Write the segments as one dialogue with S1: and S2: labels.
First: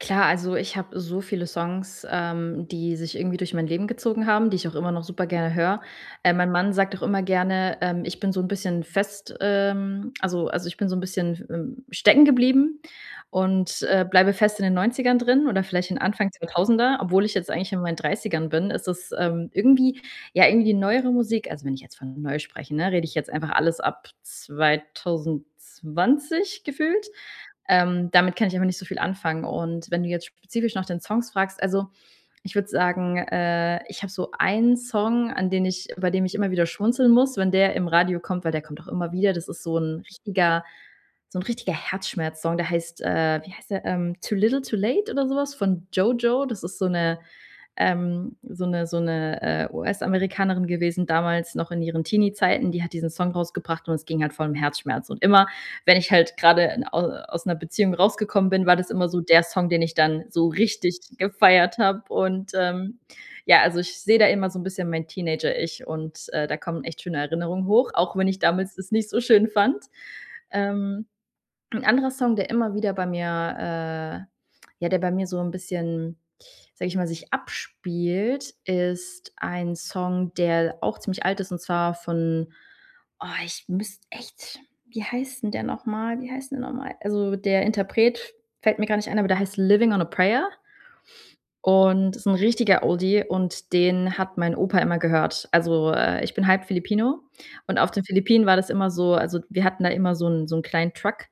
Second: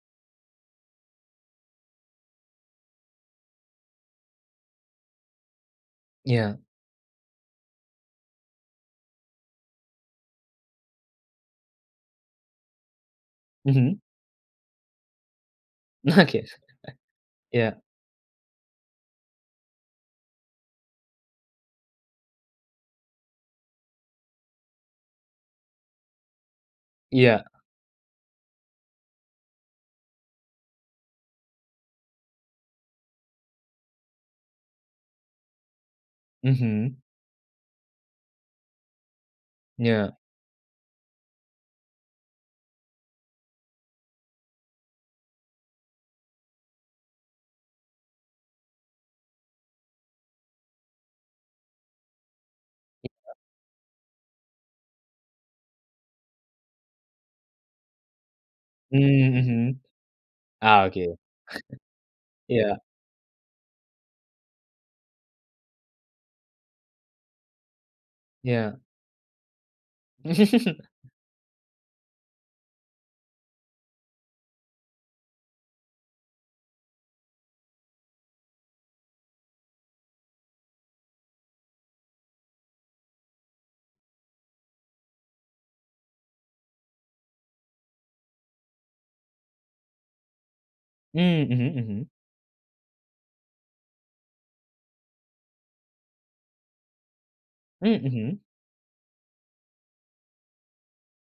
S1: Klar, also ich habe so viele Songs, ähm, die sich irgendwie durch mein Leben gezogen haben, die ich auch immer noch super gerne höre. Äh, mein
S2: Ja.
S1: Mann sagt auch immer gerne, ähm, ich bin so 'n bisschen fest ähm, also also ich bin so 'n bisschen f ähm, stecken geblieben und,
S2: Mhm.
S1: äh, bleibe fest in den 90ern drin oder vielleicht in Anfang
S2: Okay.
S1: 2000er, obwohl ich jetzt eigentlich
S2: Ja.
S1: in meinen 30ern bin. Es ist, ähm, irgendwie ja, irgendwie neuere Musik, also wenn ich jetzt von neu spreche, ne, rede ich jetzt einfach alles ab 2020 gefühlt.
S2: Ja.
S1: Ähm, damit kann ich einfach nicht so viel anfangen. Und wenn du jetzt spezifisch nach den Songs fragst also, ich würd sagen, äh, ich hab so einen Song, an den ich bei dem ich immer wieder
S2: Mhm.
S1: schmunzeln muss, wenn der im Radio kommt, weil der kommt auch immer wieder. Das ist so 'n
S2: Ja.
S1: richtiger so 'n richtiger Herzschmerz-Song. Der heißt, äh wie heißt der, ähm? „Too Little Too Late“ oder so was von „JoJo.“ Das ist so 'ne, ähm, so 'ne so 'ne, äh, US-Amerikanerin gewesen damals noch in ihren Teenie-Zeiten. Die hat diesen Song
S2: Ja.
S1: rausgebracht und es ging halt voll um Herzschmerz. Und immer, wenn ich halt grade au aus 'ner Beziehung rausgekommen bin, war das
S2: Mhm,
S1: immer so der Song,
S2: mhm.
S1: den ich dann so
S2: Ah,
S1: richtig
S2: okay.
S1: gefeiert habe. Und
S2: Ja.
S1: ähm, ja, also ich seh da immer so 'n bisschen mein Teenager-Ich und, äh, da kommen echt schöne Erinnerungen hoch, auch wenn ich damals
S2: Ja.
S1: das nicht so schön fand. Ähm, 'n anderer Song, der immer wieder bei mir äh, ja der bei mir so 'n bisschen- sage ich mal- sich abspielt, ist ein Song, der auch ziemlich alt ist, und zwar von boah ich müsste echt wie heißt denn der nochmal? Wie heißt denn der nochmal? Also der Interpret fällt mir gar nicht ein, aber der heißt „Livin' on a Prayer“
S2: Mhm. Mhm, mhm.
S1: und ist 'n richtiger Oldie und den hat mein Opa immer gehört. Also, äh, ich bin halb Filipino und auf
S2: Mhm,
S1: den
S2: mhm.
S1: Philippinen war das immer so also wir hatten da immer so 'n so 'n kleinen Truck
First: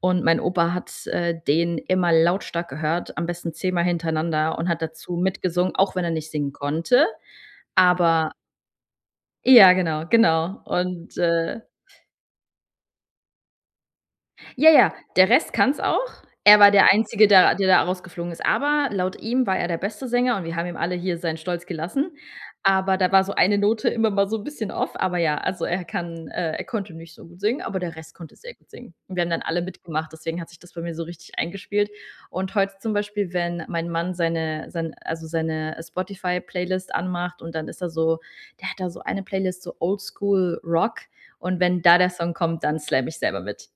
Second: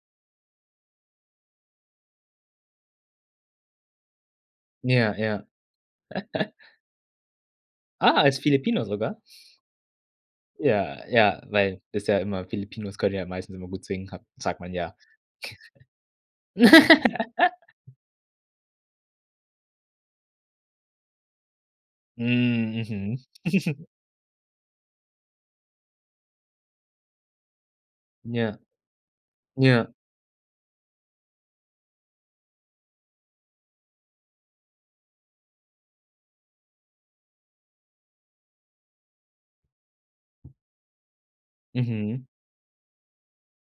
S1: und mein Opa hat, äh, den immer lautstark gehört, am besten 10 Mal hintereinander und hat
S2: Ja,
S1: dazu
S2: ja.
S1: mitgesungen, auch wenn er nicht singen konnte.
S2: Ah,
S1: Aber
S2: als Filipino sogar?
S1: ja, genau, genau.
S2: Ja,
S1: Und
S2: ja,
S1: äh
S2: weil ist ja immer Filipinos können ja meistens immer gut singen, ha sagt
S1: Ja,
S2: man
S1: ja,
S2: ja.
S1: der Rest kann's auch. Er war der Einzige, der der da rausgeflogen ist. Aber laut ihm war er der beste Sänger und wir haben ihm alle hier seinen Stolz gelassen.
S2: Mhm,
S1: Aber da
S2: mhm.
S1: war so eine Note immer mal so 'n bisschen off. Aber ja, also er kann, äh er konnte nicht so gut singen, aber der Rest konnte sehr
S2: Ja,
S1: gut singen. Und wir haben dann alle
S2: ja.
S1: mitgemacht, deswegen hat sich das bei mir so richtig eingespielt. Und heute zum Beispiel, wenn mein Mann seine sein also seine Spotify-Playlist anmacht und dann ist da so der hat da so eine Playlist, so Oldschool Rock. Und wenn da der
S2: Mhm.
S1: Song kommt, dann slam ich selber mit.